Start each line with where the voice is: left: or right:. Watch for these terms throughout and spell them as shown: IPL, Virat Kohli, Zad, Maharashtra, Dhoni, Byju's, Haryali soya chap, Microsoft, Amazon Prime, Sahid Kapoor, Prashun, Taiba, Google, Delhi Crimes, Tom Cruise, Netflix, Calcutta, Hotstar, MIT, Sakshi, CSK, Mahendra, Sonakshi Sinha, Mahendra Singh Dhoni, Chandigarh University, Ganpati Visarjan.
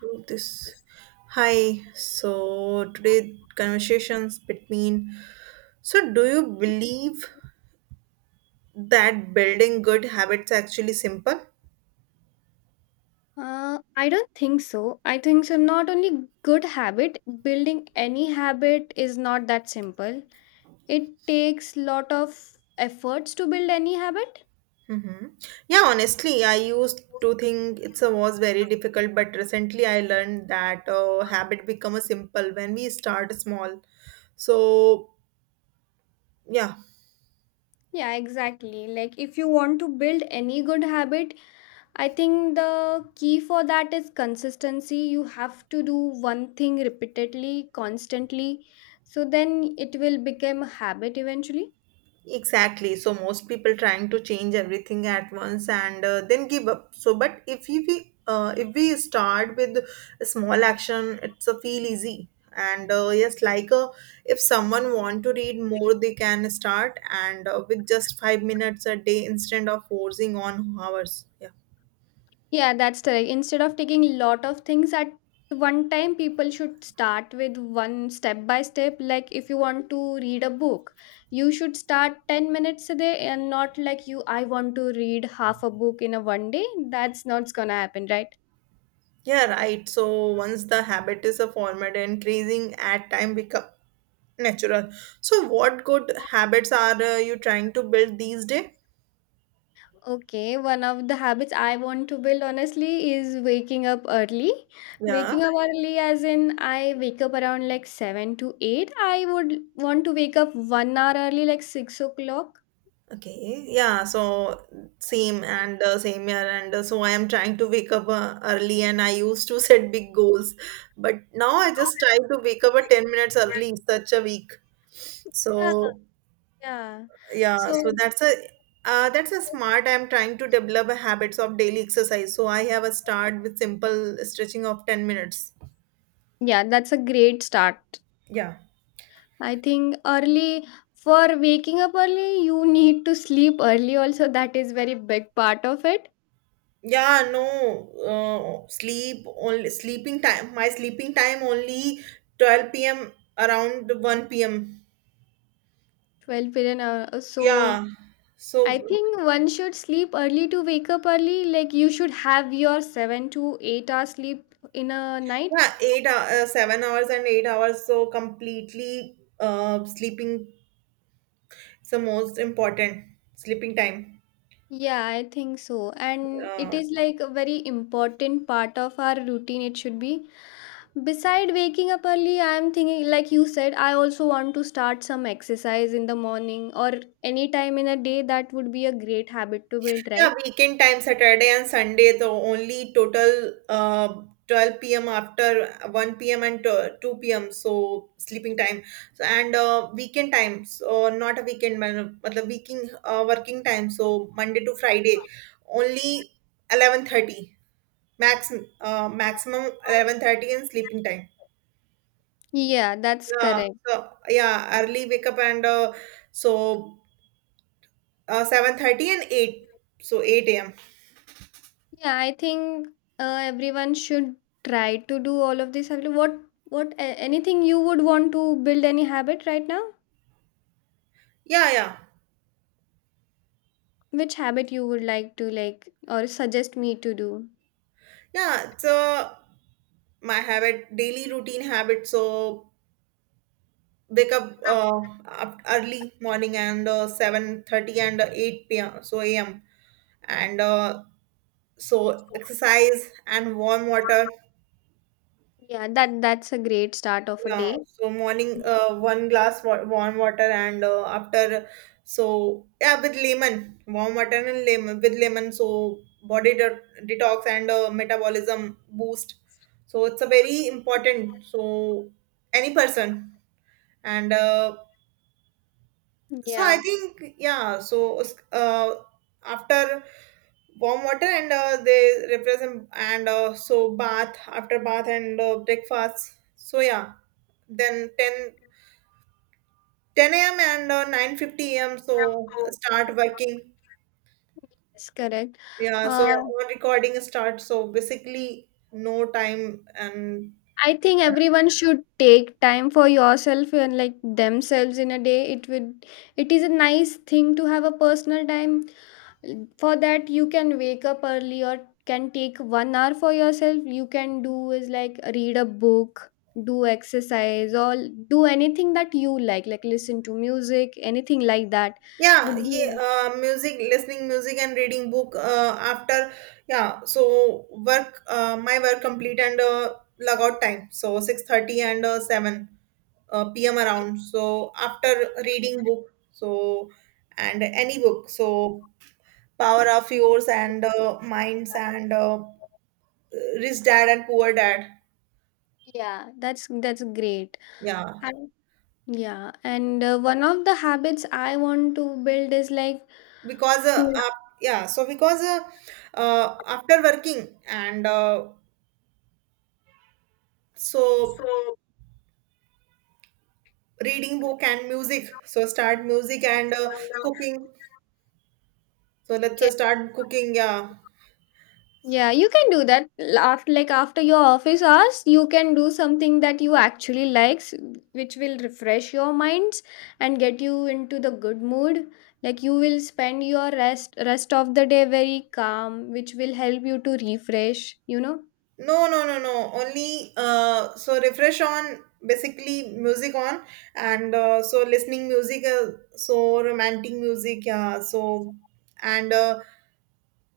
right: Do this. Hi. So today, conversations between. So do you believe that building good habits actually simple?
left: I don't think so. I think so. Not only good habit, building any habit is not that simple. It takes lot of efforts to build any habit.
right: Mm-hmm. Yeah, honestly, I used to think it was very difficult, but recently I learned that habit become a simple when we start small. So yeah.
left: Yeah, exactly. Like if you want to build any good habit, I think the key for that is consistency. You have to do one thing repeatedly, constantly. So then it will become a habit eventually.
right: Exactly. So most people trying to change everything at once and then give up. So, but if we start with a small action, it's a feel easy. And yes, like if someone want to read more, they can start and with just 5 minutes a day instead of forcing on hours. Yeah,
left: Yeah, that's correct. Instead of taking lot of things at one time, people should start with one step by step. Like if you want to read a book, you should start 10 minutes a day and not like you, I want to read half a book in a one day. That's not gonna happen, right?
right: yeah, right. So once the habit is a formed, increasing at time become natural. So what good habits are you trying to build these days?
left: Okay, one of the habits I want to build honestly is waking up early.
right: Yeah.
left: Waking up early, as in I wake up around like 7 to 8. I would want to wake up 1 hour early, like 6 o'clock.
right: Okay, yeah, so same and same here, and so I am trying to wake up early, and I used to set big goals, but now I just try to wake up at 10 minutes early such a week.
left: Yeah.
right: So
left: Yeah.
right: yeah,
left: So,
right: so that's a smart. I'm trying to develop a habits of daily exercise, so I have a start with simple stretching of 10 minutes.
left: yeah, that's a great start.
right: Yeah.
left: I think early for waking up early, you need to sleep early also. That is very big part of it.
right: Yeah, no, sleep only sleeping time. My sleeping time only 12 p.m. around 1 p.m.
left: 12 billion hour. So
right: Yeah.
left: I
right: So
left: think one should sleep early to wake up early. Like you should have your 7 to 8 hours sleep in a night.
right: yeah, 7 hours and 8 hours. So completely sleeping is the most important sleeping time.
left: Yeah, I think so. And it
right: Uh,
left: is like a very important part of our routine. It should be. Beside waking up early, I am thinking, like you said, I also want to start some exercise in the morning or any time in a day. That would be a great habit to build,
right: Yeah,
left: right?
right: weekend time, Saturday and Sunday, the only total 12 p.m. after 1 p.m. and 2 p.m. So sleeping time. So and weekend time, so not a weekend, man, but the weekend working time. So Monday to Friday, only 11:30 max maximum 11:30 and sleeping time.
left: Yeah, that's
right: Yeah,
left: correct.
right: so yeah, early wake up and so 7:30 and 8, so 8 a.m.
left: Yeah, I think everyone should try to do all of this. Anything you would want to build any habit right now,
right: Yeah, yeah.
left: which habit you would like to or suggest me to do?
right: Yeah, so my habit daily routine habit so wake up early morning and 7:30 and 8 p.m. so am and so exercise and warm water.
left: Yeah, that's a great start of a
right: Yeah
left: day.
right: so morning one glass warm water and after so yeah with lemon warm water and lemon with lemon so body de- detox and metabolism boost so it's a very important so any person and so I
left: Yeah,
right: think yeah so uh, after warm water and they represent and so bath after bath and breakfast so yeah then 10 a.m and 9 a.m so start working.
left: that's correct.
right: Yeah so
left: uh,
right: on recording start so basically no time and
left: I think everyone should take time for yourself and like themselves in a day. It is a nice thing to have a personal time. For that you can wake up early or can take 1 hour for yourself. You can do is like read a book, do exercise, or do anything that you like listen to music, anything like that
right: yeah,
left: would be
right: yeah,
left: like.
right: music listening music and reading book after yeah so work my work complete and log out time so 6:30 and 7 pm around so after reading book so and any book so power of yours and minds and rich dad and poor dad.
left: Yeah, that's great.
right: Yeah
left: And yeah, and one of the habits I want to build is like
right: because
left: to.
right: yeah so because uh, after working and so reading book and music so start music and cooking so let's start cooking. Yeah,
left: Yeah, you can do that after after your office hours, you can do something that you actually likes, which will refresh your minds and get you into the good mood. Like you will spend your rest of the day very calm, which will help you to refresh.
right: no, no, no, no, only so refresh on basically music on and so listening music so romantic music yeah so and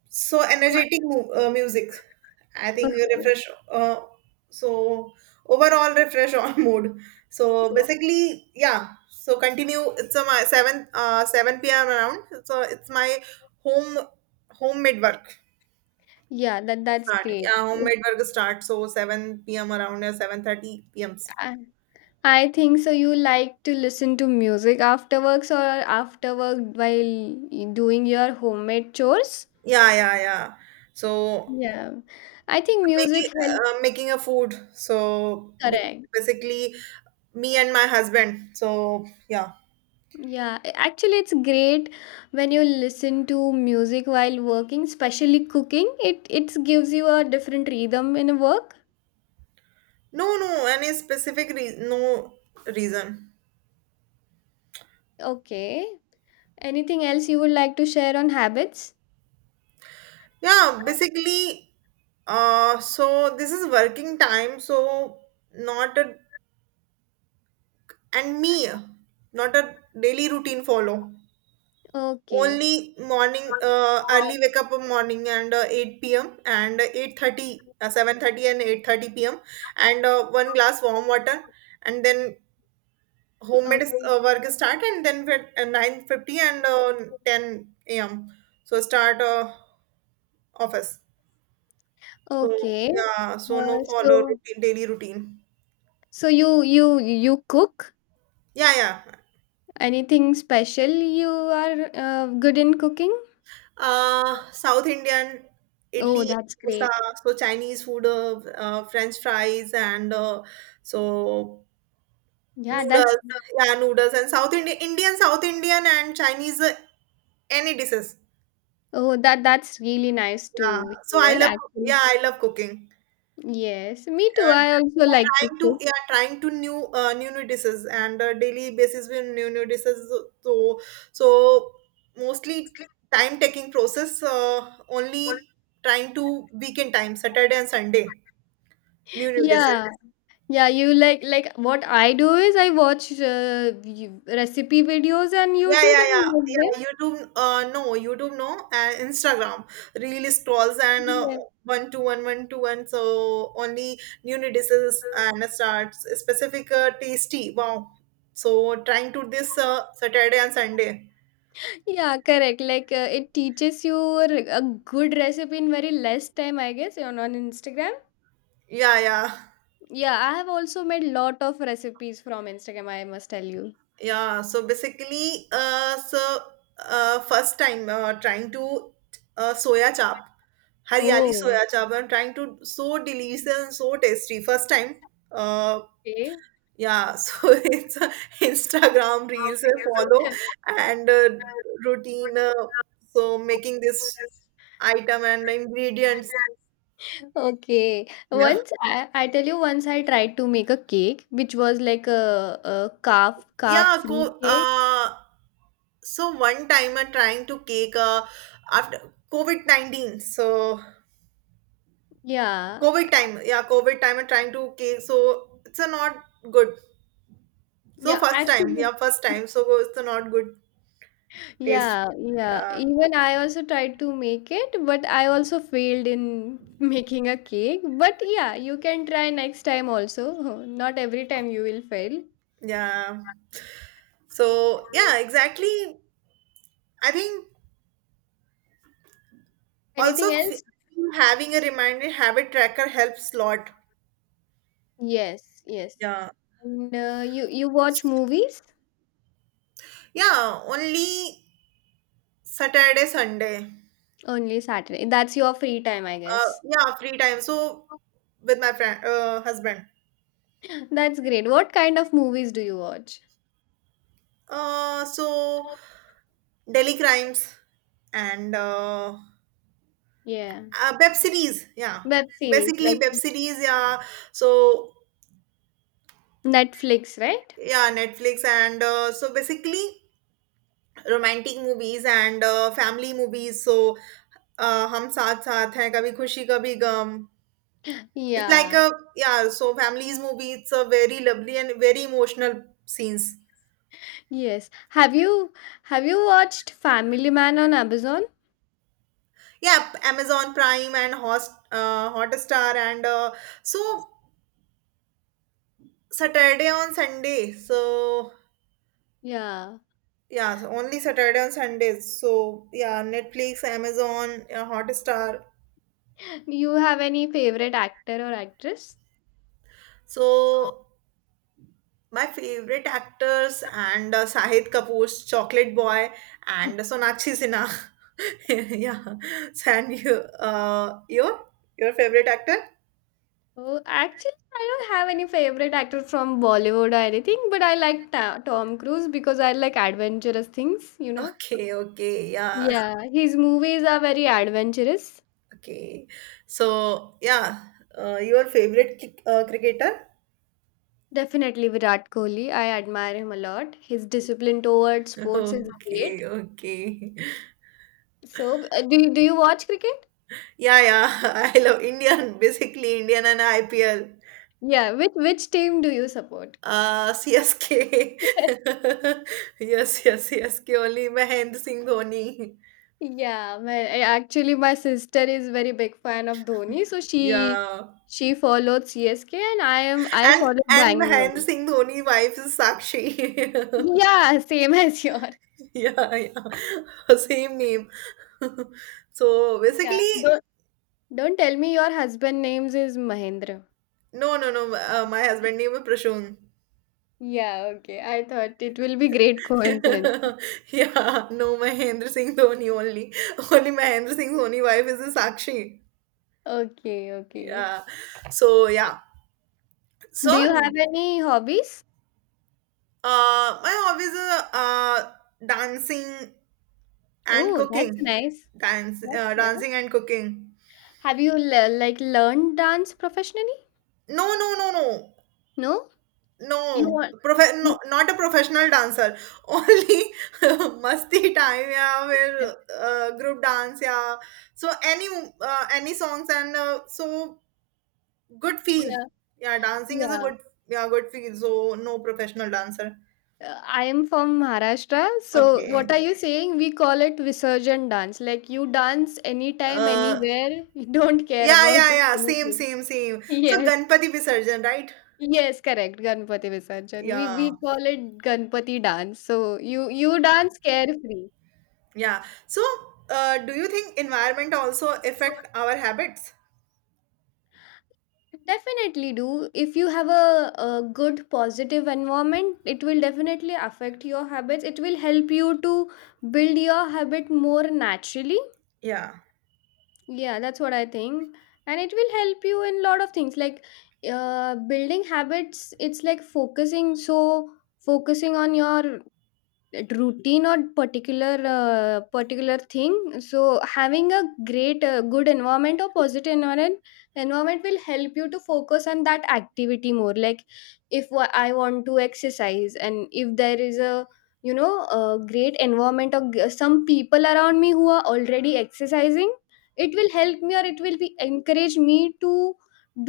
right: so energetic music. I think you
left: Okay.
right: refresh. Uh, so overall refresh on mood. So basically, yeah. So continue. It's a my seven p.m. around. So it's my home homemade work
left: Yeah, that's
right: start.
left: great.
right: Yeah, homemade work start. So seven p.m. around or 7:30 p.m.
left: I, I think so you like to listen to music after works or after work while doing your homemade chores.
right: Yeah, yeah, yeah. So
left: Yeah. I think music
right: making
left: helps.
right: making a food. So
left: Correct.
right: basically, me and my husband. So yeah.
left: Yeah, actually, it's great when you listen to music while working, especially cooking. It gives you a different rhythm in a work.
right: No, no, any specific reason, no reason.
left: Okay. Anything else you would like to share on habits?
right: Yeah, basically, so this is working time, so not a, and me, not a daily routine follow.
left: Okay.
right: Only morning, early wake up in morning and 8 p.m. and 8:30, 7:30 and 8:30 p.m. and one glass warm water and then homemade
left: Okay.
right: work start and then at 9:50 and 10 a.m. So start office. So
left: Okay.
right: yeah, so no
left: Uh,
right: follow
left: so
right: routine, daily routine.
left: so you cook
right: Yeah, yeah.
left: anything special? You are good in cooking?
right: South Indian
left: Oh,
right: idli,
left: that's
right: dosa,
left: great.
right: so Chinese food, French fries, and so
left: Yeah, that's
right: noodles. Yeah, noodles and South Indian, Indian, South Indian, and Chinese any dishes.
left: Oh, that's really nice
right: Yeah.
left: to
right: So I
left: hear
right: love. Yeah,
left: actually.
right: I love cooking.
left: Yes, me too.
right: uh,
left: I
right: we
left: also
right: are
left: like to cook.
right: trying to new new dishes and daily basis with new dishes so so mostly time taking process only trying to weekend time, Saturday and Sunday, new dishes.
left: Yeah, yeah. You like What I do is I watch recipe videos on
right: Yeah,
left: YouTube
right: yeah, yeah,
left: and make them.
right: yeah. YouTube, no, YouTube, no, and Instagram. Reel scrolls and
left: Yeah,
right: one to one. So only new releases and starts specific tasty. Wow. So trying to this Saturday and Sunday.
left: yeah, correct. Like, it teaches you a good recipe in very less time, I guess, on Instagram.
right: Yeah, yeah,
left: Yeah, I have also made lot of recipes from Instagram. I must tell you.
right: yeah. So basically, so first time trying to soya chap, Haryali
left: Oh,
right: soya chap. I'm trying to so delicious and so tasty. First time. uh
left: okay.
right: Yeah, so it's Instagram reels I follow and routine. So making this item and ingredients.
left: Okay.
right: Yeah,
left: Once I tell you, once I tried to make a cake, which was like a calf
right: yeah.
left: free cake.
right: So one time I'm trying to cake after COVID 19. So
left: Yeah.
right: COVID time, yeah, COVID time I'm trying to cake. So it's a not good. So
left: Yeah,
right: first time, yeah,
left: actually,
right: first time. So it's a not good taste.
left: yeah, yeah.
right: Yeah,
left: Even I also tried to make it, but I also failed in making a cake. But yeah, you can try next time also. Not every time you will fail.
right: yeah. So yeah, exactly. I think.
left: Anything
right: Also,
left: else?
right: having a reminder habit tracker helps lot.
left: Yes, yes.
right: Yeah.
left: And you watch movies
right: Yeah, only Saturday, Sunday.
left: only Saturday. That's your free time, I guess.
right: Yeah, free time. So with my friend, husband.
left: That's great. What kind of movies do you watch?
right: So Delhi Crimes and uh,
left: Yeah.
right: uh, web series. Yeah,
left: Web series
right: basically
left: like
right: web series. Yeah. So
left: Netflix, right?
right: yeah, Netflix and so basically romantic movies and family movies. So हम साथ साथ हैं कभी खुशी कभी गम. It's like
left: Yeah.
right: a, yeah, so families movie. It's a very lovely and very emotional scenes.
left: Yes. Have you watched Family Man on Amazon?
right: Yeah, Amazon Prime and Host Hotstar and so Saturday on Sunday. So
left: Yeah.
right: yeah, so only Saturday on Sundays. So yeah, Netflix, Amazon, Hotstar.
left: Do you have any favorite actor or actress?
right: So my favorite actors and Sahid Kapoor's Chocolate Boy and Sonakshi Sinha. Yeah, and you, uh, your your favorite actor?
left: Oh, actually, I don't have any favorite actor from Bollywood or anything, but I like Tom Cruise because I like adventurous things, you know?
right: Okay, okay, yes,
left: Yeah, his movies are very adventurous.
right: okay. So, yeah, your favorite cricketer?
left: Definitely Virat Kohli. I admire him a lot. His discipline towards sports is
right: Okay,
left: great.
right: okay.
left: So, do you watch cricket?
right: Yeah, yeah, I love Indian, basically Indian and IPL.
left: Yeah, which team do you support?
right: CSK. Yes, yes, CSK only Mahendra Singh Dhoni.
left: Yeah, actually my sister is very big fan of Dhoni, so she
right: Yeah.
left: she followed CSK and I
right: And
left: follow
right: and Mahendra
left: Bangalore.
right: Singh Dhoni wife is Sakshi.
left: Yeah, same as yours.
right: Yeah, yeah. Same name. So
left: Yeah.
right: basically.
left: Don't tell me your husband names is Mahendra.
right: No, no, no. My husband name is Prashun.
left: Yeah, okay. I thought it will be great coincidence.
right: Yeah, no, Mahendra Singh Dhoni only. Only Mahendra Singh Dhoni wife is the Sakshi.
left: Okay, okay.
right: Yeah. So yeah. So
left: Do you have any hobbies?
right: my hobbies are dancing and
left: Oh, that's
right: cooking.
left: nice.
right: Dance,
left: That's
right: uh,
left: nice.
right: dancing and cooking.
left: Have you like learned dance professionally?
right: No, no, no, no.
left: No? You
right: No,
left: want
right: no,
left: you,
right: not a professional dancer. Only masti time या फिर group dance या so any songs and so good feel.
left: yeah,
right: Yeah, dancing is a
left: yeah.
right: good, yeah, good feel. So no professional dancer.
left: I am from Maharashtra, so
right: Okay.
left: what are you saying? We call it Visarjan dance. Like you dance anytime,
right: Uh,
left: anywhere. You don't care
right: yeah,
left: about
right: yeah, yeah. Same,
left: anything.
right: same, same. So
left: Yes.
right: Ganpati Visarjan, right?
left: Yes, correct. Ganpati Visarjan. We
right: Yeah,
left: we call it Ganpati dance. So you dance carefree.
right: yeah. So do you think environment also affect our habits?
left: Definitely do. If you have a good positive environment, it will definitely affect your habits. It will help you to build your habit more naturally.
right: Yeah.
left: Yeah, that's what I think. And it will help you in lot of things like building habits. It's like focusing. So focusing on your routine or particular thing, so having a great good environment or positive environment will help you to focus on that activity more, like if I want to exercise and if there is a you know a great environment or some people around me who are already exercising, it will help me, or it will be encourage me to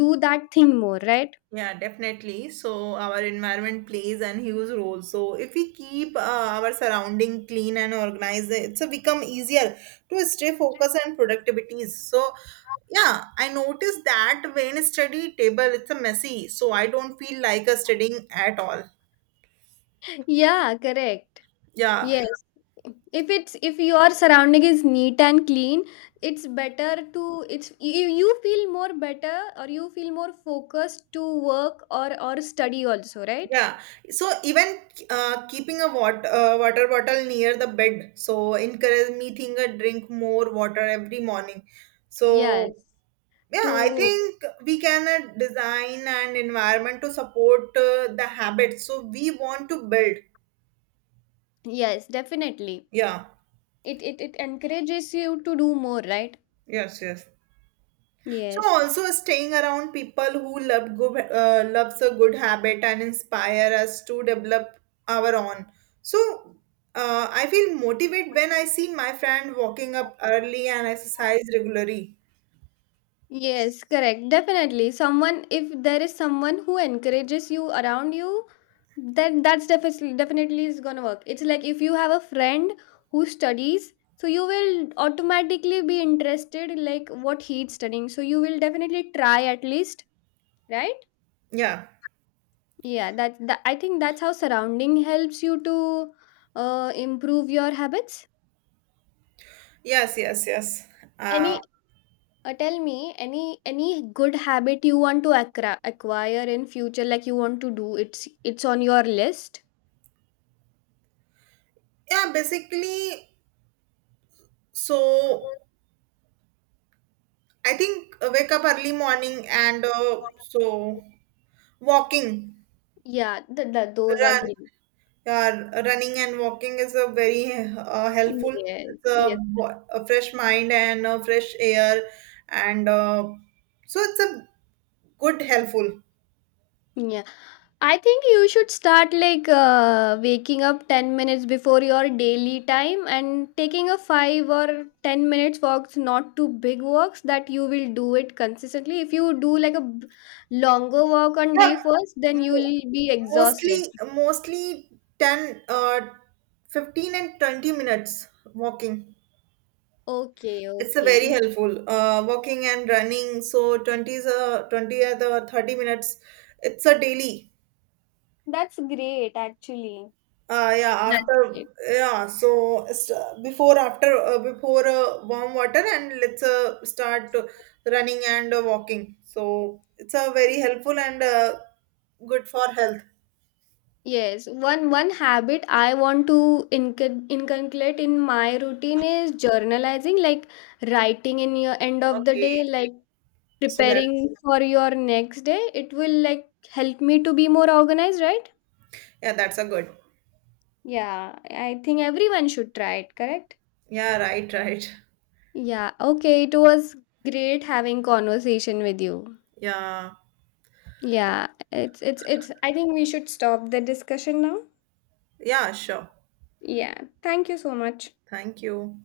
left: do that thing more, right?
right: Yeah, definitely. So our environment plays an huge role. So if we keep our surrounding clean and organized, it's a become easier to stay focused and productivity. So yeah, I noticed that when study table it's a messy, so I don't feel like a studying at all.
left: Yeah, correct.
right: Yeah,
left: Yes. If your surrounding is neat and clean, it's better to it's you feel more better, or you feel more focused to work or study also, right?
right: yeah. So even keeping a water bottle near the bed, so encourage me think drink more water every morning. So.
left: Yes.
right: Yeah, I
left: To
right: think we can design an environment to support the habits. So we want to build.
left: Yes, definitely.
right: Yeah.
left: It encourages you to do more, right?
right: Yes. Yes. So
left: Yes.
right: also staying around people who loves a good habit and inspire us to develop our own. So I feel motivated when I see my friend walking up early and exercise regularly.
left: Yes, correct. Definitely. Someone If there is someone who encourages you around you, then that's definitely is gonna work. It's like if you have a friend who studies, so you will automatically be interested like what he's studying. So you will definitely try at least, right?
right: Yeah.
left: Yeah, that, that I think that's how surrounding helps you to improve your habits.
right: Yes. Yes. Yes. Uh,
left: Any tell me any good habit you want to acquire in future, like you want to do. It's on your list.
right: yeah. Basically, so. I think wake up early morning and so walking,
left: Yeah, those are
right: run,
left: great.
right: yeah, running and walking is a very helpful.
left: Yes,
right: It's a,
left: yes,
right: a fresh mind and fresh air, and so it's a good helpful.
left: yeah. I think you should start waking up 10 minutes before your daily time and taking a 5 or 10 minutes walks, not too big walks. That you will do it consistently. If you do like longer walk on
right: Yeah,
left: day first, then
right: mo-
left: you'll be exhausted.
right: mostly 10, 15 and 20 minutes walking.
left: Okay,
right: It's a
left: okay.
right: very helpful. Walking and running. So 20 is a 20 at the 30 minutes. It's a daily.
left: That's great, actually.
right: Yeah,
left: That's
right: after
left: great.
right: yeah. So it's, before after before warm water and let's start running and walking. So it's a very helpful and good for health.
left: Yes, one habit I want to inculcate in my routine is journalizing, like writing in your end of the
right: Okay.
left: day, like
right: So that
left: preparing for your next day. It will like help me to be more organized, right?
right: yeah, that's a good.
left: Yeah, I think everyone should try it, correct?
right: Yeah. Right. Right.
left: Yeah, okay, it was great having conversation with you.
right: Yeah.
left: Yeah, it's I think we should stop the discussion now.
right: Yeah. Sure.
left: Yeah, thank you so much.
right: Thank you.